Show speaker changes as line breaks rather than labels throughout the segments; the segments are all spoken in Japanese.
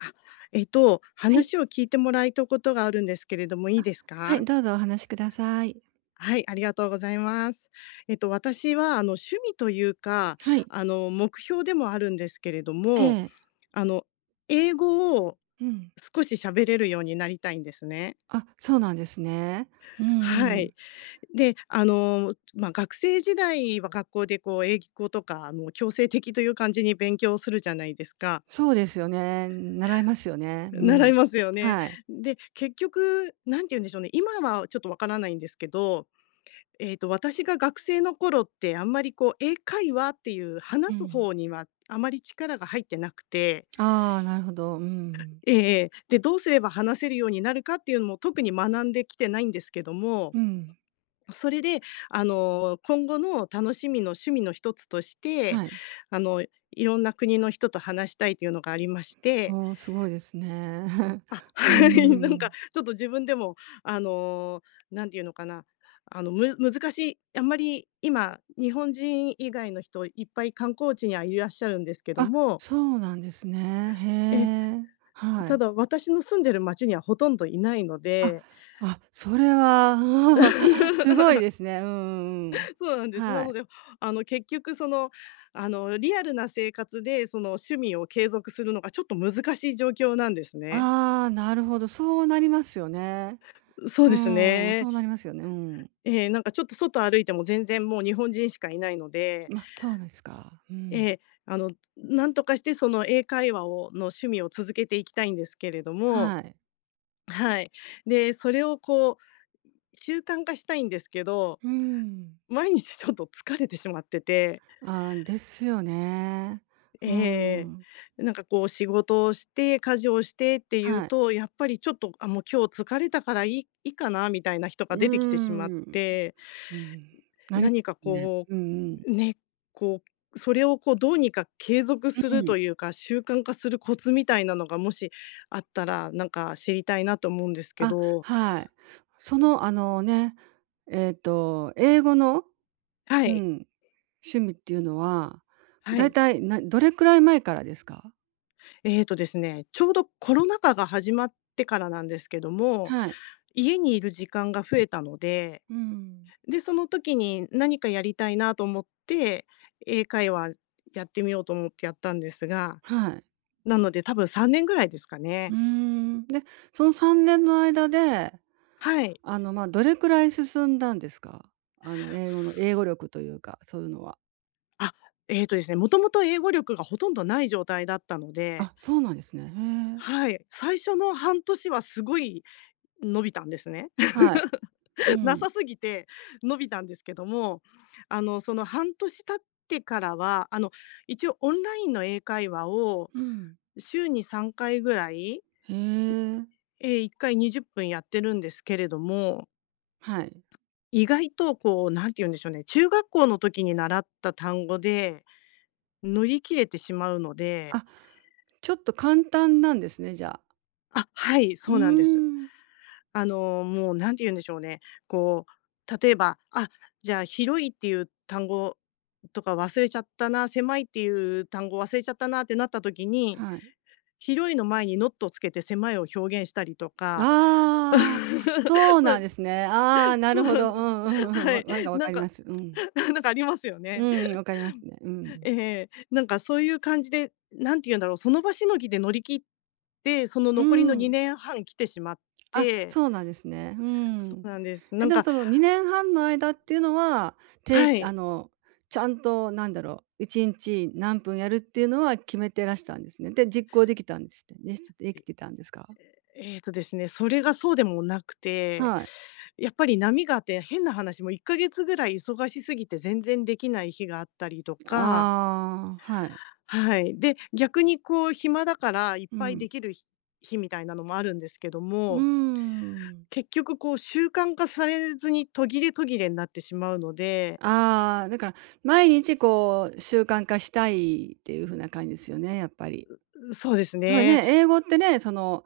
あ、
はい、
話を聞いてもらいたことがあるんですけれども、いいです
は
か？
い、どうぞお話しください。
はい、ありがとうございます。私は、趣味というか、
はい。
目標でもあるんですけれど
え
も、
え、
あの、英語を
うん。
少し喋れるようになりたいんですね。
あ、そうなんですね。うん
は
うん。
い。で、まあ、学生時代は学校でこう英語とか、強制的という感じに勉強するじゃないですか。
そうですよね。習いますよね。う
習
ん。
いますよね。
はい。
で、結局、なんて言うんでしょうね、今はちょっとわからないんですけど、私が学生の頃って、あんまりこう英会話っていう
う
話す
ん。
方には、あまり力が入ってなくて
ああ、なるほど。うん。
えええ。で、どうすれば話せるようになるかっていうのも特に学んできてないんですけども、
うん。
それで、今後の楽しみの趣味の一つとして、
はい。
あの、いろんな国の人と話したいというのがありまして、
おお、すごいですね。
あ、
う
はい、なんか
ん。
ちょっと自分でも、あの、何ていうのかな、難しい、あんまり今、日本人以外の人、いっぱい観光地にはいらっしゃるんですけど
あ、
も、
そうなんですね。
え、
へえ。は
た
い。
だ私の住んでる町にはほとんどいないの
あ、
で。
あ、それは すごい ですね。うんうんうん。
そうなんです。
は
なの
い。
で、結局その、リアルな生活で、その、趣味を継続するのがちょっと難しい状況なんですね。
ああ、なるほど、そうなりますよね。
そう
う
です
ーん、そ
ね。
うなりますよね。うん。
ええ、なんかちょっと外歩いても全然もう日本人しかいないので
ま、そうですか。う
え
ん。
え、あの、なんとかしてその英会話をの趣味を続けていきたいんですけれども、
はい。
はい。で、それをこう習慣化したいんですけど、
うーん。
毎日ちょっと疲れてしまってて、
ああ、ですよね。うー
ええ
ん。
なんかこう仕事をして、家事をしてっていう
はい。
と、やっぱりちょっと、あ、もう今日疲れたからいいかなみたいな人
う
が出てきてしまっ
ーん。
て、
うん。なり
何か
ね。
こ
うんうん。
う、ね、こう、それをこうどうにか継続す
う
る
ん。
というか、習慣化するコツみたいなのがもしあったら、なんか知りたいなと思うんですけ
あ、
ど。
はい。その、あのね、えっと、英語の、
は
う
い、
ん、趣味っていうのは、
は
だい
い。
たい、どれくらい前からですか？
えーとですね、ちょうどコロナ禍が始まってからなんですけども、
はい。
家にいる時間が増えたので、
うん。
で、その時に何かやりたいなと思って、英会話やってみようと思ってやったんですが、
はい。
なので多分3年ぐらいですか
う
ね。
ーん。で、その3年の間で
はい。
どれくらい進んだんですか？あの、英語の英語力というか、そういうのは。
あ、えーとですね、もともと英語力がほとんどない状態だったので、
あ、そうなんですね。へえ。
はい、最初の半年はすごい伸びたんですね。
はい。う
な
ん。
さすぎて伸びたんですけども、その半年経ってからは、一応オンラインの英会話を
うん。
週に3回ぐらい、
へえ。
1回20分やってるんですけれども、
はい。
意外とこう、なんて言うんでしょうね、中学校の時に習った単語で乗り切れてしまうので、
あ、ちょっと簡単なんですね、じゃあ。
あ、はい、
うー
そうなんです。
ん。
もうなんて言うんでしょうね、こう、例えば、あ、じゃあ広いっていう単語とか忘れちゃったな、狭いっていう単語忘れちゃったなってなった時に、
はい。
広いの前にノットをつけて狭いを表現したりとか。
ああ、そ う
そ
なん
う、
ですね。ああ、な
そ
る
う
ほ
なん
ど。
で
う
す。
んう んうん。
はい。
なんかわ
な
か
ん
りま
か
す。うん。
なんかありますよ
う
ね。
んうんわかりますね。う ん。
ええ。なんかそういう感じで、なんて言うんだろう、その場しのぎで乗り切って、その
う
残り
ー
の
ん。
2年半来てしまっ
あ、
て、
そうなんですね。うー
そ
ん。
うなんです。
え、
なん
でも
か、
その2年半の間っていうのは、て
は
あ
い。
の、ちゃんとなんだろう、1日何分やるっていうのは決めてらしたんですね。で、実行できたんですってでしでき
え
てたんですか？
えーとですね、それがそうでもなくて、
はい。
やっぱり波があって、変な話、もう1か月ぐらい忙しすぎて全然できない日があったりとか、
ああ、はい。
はい。で、逆にこう暇だからいっ
う
ぱい
ん。
できる日みたいなのもあるんですけど
うー
も、
ん。
結局こう習慣化されずに途切れ途切れになってしまうので、
ああ、だから毎日こう習慣化したいっていう風な感じですよね、やっぱり。
そうです
なんか
ね。
ね、英語ってね、その、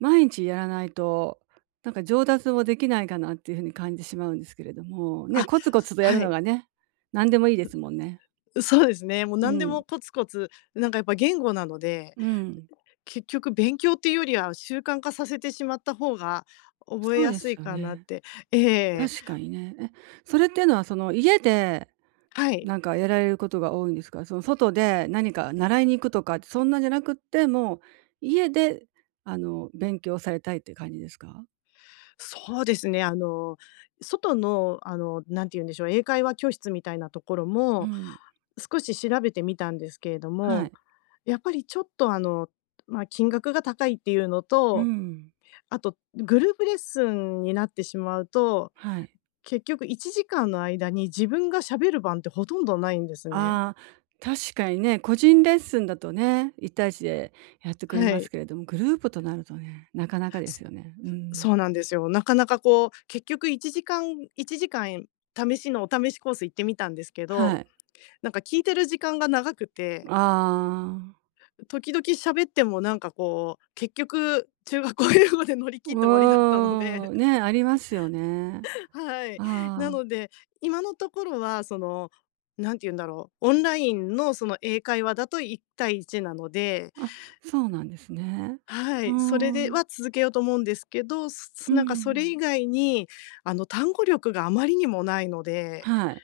毎日やらないと、なんか上達もできないかなっていう風に感じてしまうんですけれども、ね、
あ、
コツコツとやる
は
の
い。
がね、何でもいいですもんね。
そうですね、もう
う
何で
ん。
もコツコツ、なんかやっぱ言語なので
うん。
結局勉強っていうよりは、習慣化させてしまった方が覚え
そう
や
で
すい
すよ
かなっ
ね。
て。ええ、
確かにね。え、それっていうのはその家で、
はい。
なんかやられることが多いんですか？その外で何か習いに行くとか、そんなんじゃなくって、もう家で、あの、勉強されたいっていう感じですか？
そうですね、外の、なんて言うんでしょう、英会話教室みたいなところ
う
も、
ん。
少し調べてみたんですけれど
は
も、
い。
やっぱりちょっとまあ、金額が高いっていうの
う
と、
ん。
あとグループレッスンになってしまうと、
はい。
結局1時間の間に自分が喋る番ってほとんどないんですね。
ああ、確かにね、個人レッスンだとね、一対一でやってくれ
は
ます
い。
けれども、グループとなるとね、なかなかですよね。うん。
そうなんですよ。なかなかこう、結局1時間試しのお試しコース行ってみたんですけ
は
ど、
い。
なんか聞いてる時間が長くて、
ああ、
時々喋ってもなんかこう、結局中学校英語で乗り切って終わりだ
う
ったので、
ーん、ね、ありますよね。
はい。な
あ
ので、今のところはその、何て言うんだろう、オンラインのその英会話だと1対1なので、
あ、あ、そうなんですね。
は
うー
い、それで
ん、
は続けようと思うんですけど、す
う
なんかそれ
ん。
以外に、単語力があまりにもないので、
はい。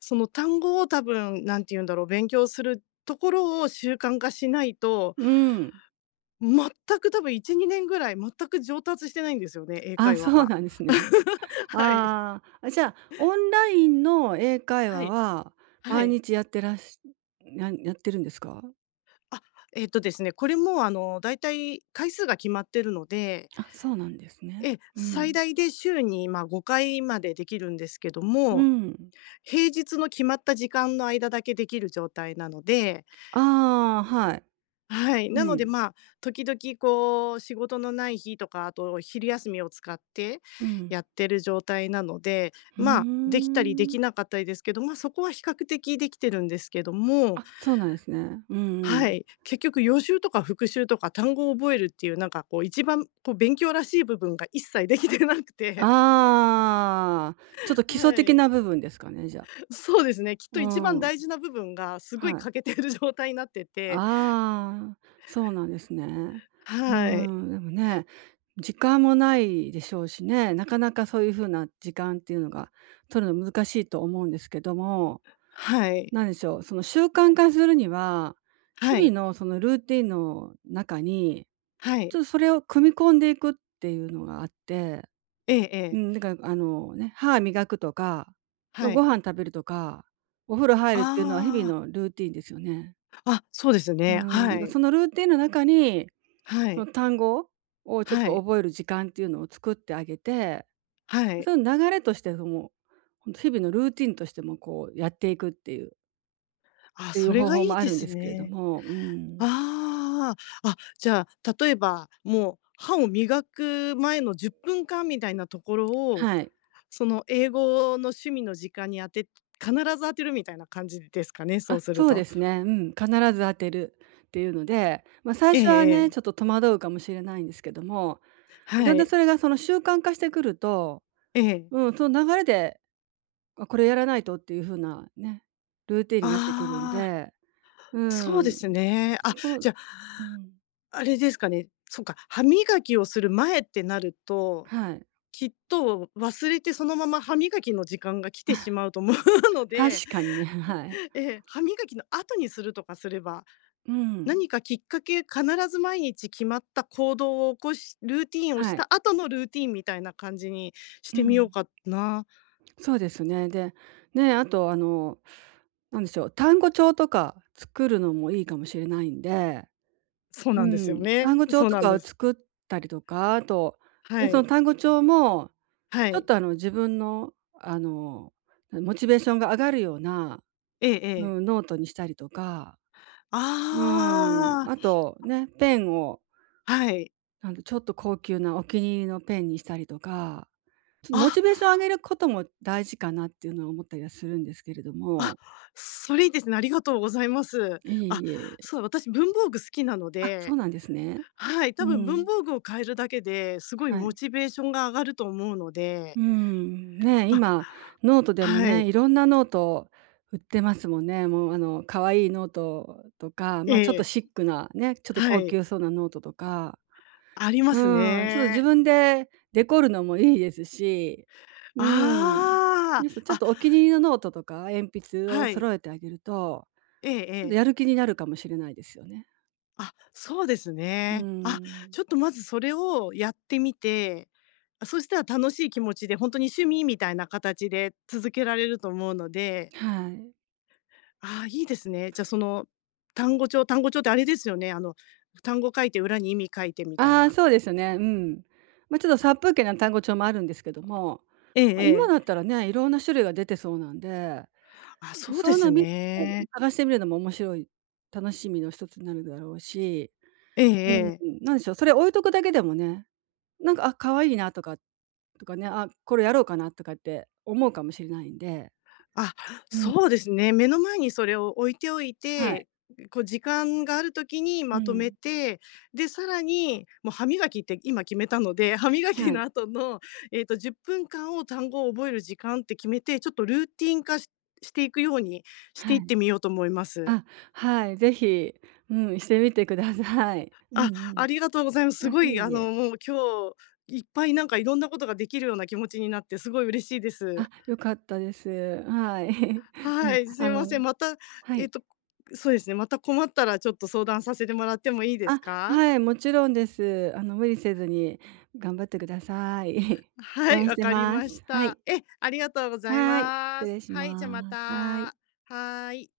その単語を多分、何て言うんだろう、勉強するところを習慣化しないと、
うん。
全く多分1、2年ぐらい全く上達してないんですよね、英
あ、
会話
そう
が。
なんですね。
はい。
ああ、あ、じゃあ、オンラインの英会
は
話
い。
は
は
毎
い。
日やってるんですか？
あ、えっとですね、これもだいたい回数が決まってるので、
あ、そうなんですね。う
最
ん。
大で週に、ま、5回までできるんですけど
う
も、
ん。
平日の決まった時間の間だけできる状態なので、
ああ、はい。
はい。な
う
ので、
ん。
まあ、時々こう仕事のない日とか、あと昼休みを使って
うん。
やってる状態なので、
うー
まあ、できたりでき
ん。
なかったりですけど、まあ、そこは比較的できてるんですけども、
あ、そうなんですね。うんう
は
ん。
い。結局予習とか復習とか単語を覚えるっていう、なんかこう一番こう勉強らしい部分が一切できてなくて、
ああ、ちょっと 基礎
は
的
い。
な部分ですかね、じゃあ。
そうですね。きっと
う
一番
ん。
大事な部分がすごい
はい。
欠けてる状態になってて、
ああ、そうなんですね。うー
はい。
ん、でもね、時間もないでしょうしね、なかなかそういう風な時間っていうのが取るの難しいと思うんですけども、
はい。
なんでしょう、その習慣化するには、
は
日
い。
々のそのルーティンの中に、
は
ちょ
い。
っとそれを組み込んでいくっていうのがあって、
えええ
う
え。
ん、だからあのね、歯磨くとか、ま、
は
ご
い。
飯食べるとか、お風呂入るっていうのは日々
あ
のルーティンですよね。
あ、あ、そうです
うー
ね。
ん、なん
は
か
い。
そのルーティンの中に、
は
その
い。
単語をちょっ
は
と
い。
覚える時間っていうのを作ってあげて、
はい。
その流れとしてその、ほんと日々のルーティンとしてもこうやっていくっていうっ
あ、
てい
そ
う
れ
方
が
法
い
も
い
あ
で
るんで
す
すけれど
ね。
も、うーん。
ああ、あ、じゃあ、例えば、もう歯を磨く前の10分間みたいなところを、
はい。
その英語の趣味の時間に必ず当てるみたいな感じですかね、そう
あ、
する
そうで
と。
すね。うん、必ず当てるっていうので、まあ、最
ええ
初はね、
ええ。
ちょっと戸惑うかもしれないんですけども、
は
だんだん
い。
それがその習慣化してくると、
ええ。
うん、その流れで、あ、これやらないとっていう風なね、ルーティンになってくるん
ああ、
で、う
そうで
ん、
すね。
そ
あ、
こ
じゃあ
うん、
あれですかね、そっか、歯磨きをする前ってなると、
はい。
きっと忘れてそのまま歯磨きの時間が来てしまうと思う ので、
確かにね、はい。
ええ、歯磨きの後にするとかすれば、
うん、
何かきっかけ必ず毎日決まった行動を起こしルーティンを
は
し
い。
た後のルーティンみたいな感じにし
う
てみよう
ん、
かな。
そうですね。で、ね、あとあの、なんでしょう、単語帳とか作るのもいいかもしれないんで、
そう
う
なんですよ
ん、
ね。
単語帳
そう
と
なん
か
で
を
す。
作ったりとか、あと、
は
で、その
い。
単語帳も、
は
ちょっ
い。
とあの、自分の、あの、モチベーションが上がるような、
ええ
う
ええ。
ん、ノートにしたりとか、うん、
あ
あとね、ペンを、
あ、はい。
なんだちょっと高級なお気に入りのペンにしたりとか、ちょっとモ
あ。
チベーションを上げることも大事かなっていうのは思ったりはするんですけれど
あ、
も。
それいいですね。ありがとうございます。
いえ
あ、
いえ。
そう、私文房具好きなの
あ、そう
で、
なんですね。
はい、
う
多分文
ん、
房具を変えるだけで、すごい
は
モ
い。
チベーションが上がると思うの
う
で、
ーん、ね、
あ、
今ノートでも
は
ね、
い、
いろんなノート売ってますもんね。もうあの可愛いノートとか、
え
ま、ちょっと
え、
シックなね、ちょっと
は
高
い、
級そうなノートとか、
あります
うん、ちょっと自
ね。
分でデコるのもいいですし、うん、
あ
ねち
あ、
ょっ
あ、
とお気に入りのノートとか鉛筆を
は
揃
い、
えてあげると、
えええ
ちょっとや
え。
る気になるかもしれないですよね。
あ、そうです
う
ね。あ、
ん、
ちょっとまずそれをやってみて、あ、そしたら楽しい気持ちで、本当に趣味みたいな形で続けられると思うので、
はい。
ああ、いいですね。じゃ、その、単語帳ってあれですよね、単語書いて裏に意味書いてみたい
ああ、
な。
そうですね。うん。まあ、ちょっと殺風景な単語帳もあるんですけども、
ええ
まあ、今
え
だっ
え。
たらね、いろんな種類が出てそうなんで、
あ、そう
そう
で
いうの
す
を
ね。
探してみるのも面白い楽しみの一つになるだろうし、
ええ
う
ええ。
ん、なんでしょう、それ置いとくだけでもね、なんか、あ、可愛いなとかあ、これやろうかなとかって思うかもしれないんで。
あ、
うん、
そうですね。目の前にそれを置いておい
はい。
て、こう時間がある時に
う
まとめ
ん。
て、で、さらに、もう歯磨きって今決めたので、歯磨
は
き
い。
の後の、10分間を単語を覚える時間って決めて、ちょっとルーティン化していくようにして
は
いっ
い。
てみようと思います。
あ、はい、ぜひ、うん、してみてください。うん
あ、
う
あ
ん。
りがとうございます。す
あ、
ご
いえ
い、
いえ。
もう今日いっぱいなんかいろんなことができるような気持ちになって、すごい嬉しいで
あ、
す。
良かったです。はい。う
は
ん。
い、すい
あ
ませ
の、
ん。また、
は
えっ
い。
と、そうですね、また困ったらちょっと相談させてもらってもいいです
あ、
か？
はい、もちろんです。あの、無理せずに頑張ってください。
は
応
い、
援し
わ
て
かり
ま
まし
す。は
た。
い。
ありがとうござい
はい。失
ます。
礼し
はい、じゃあま
ま
た。
す。はい。
はーい。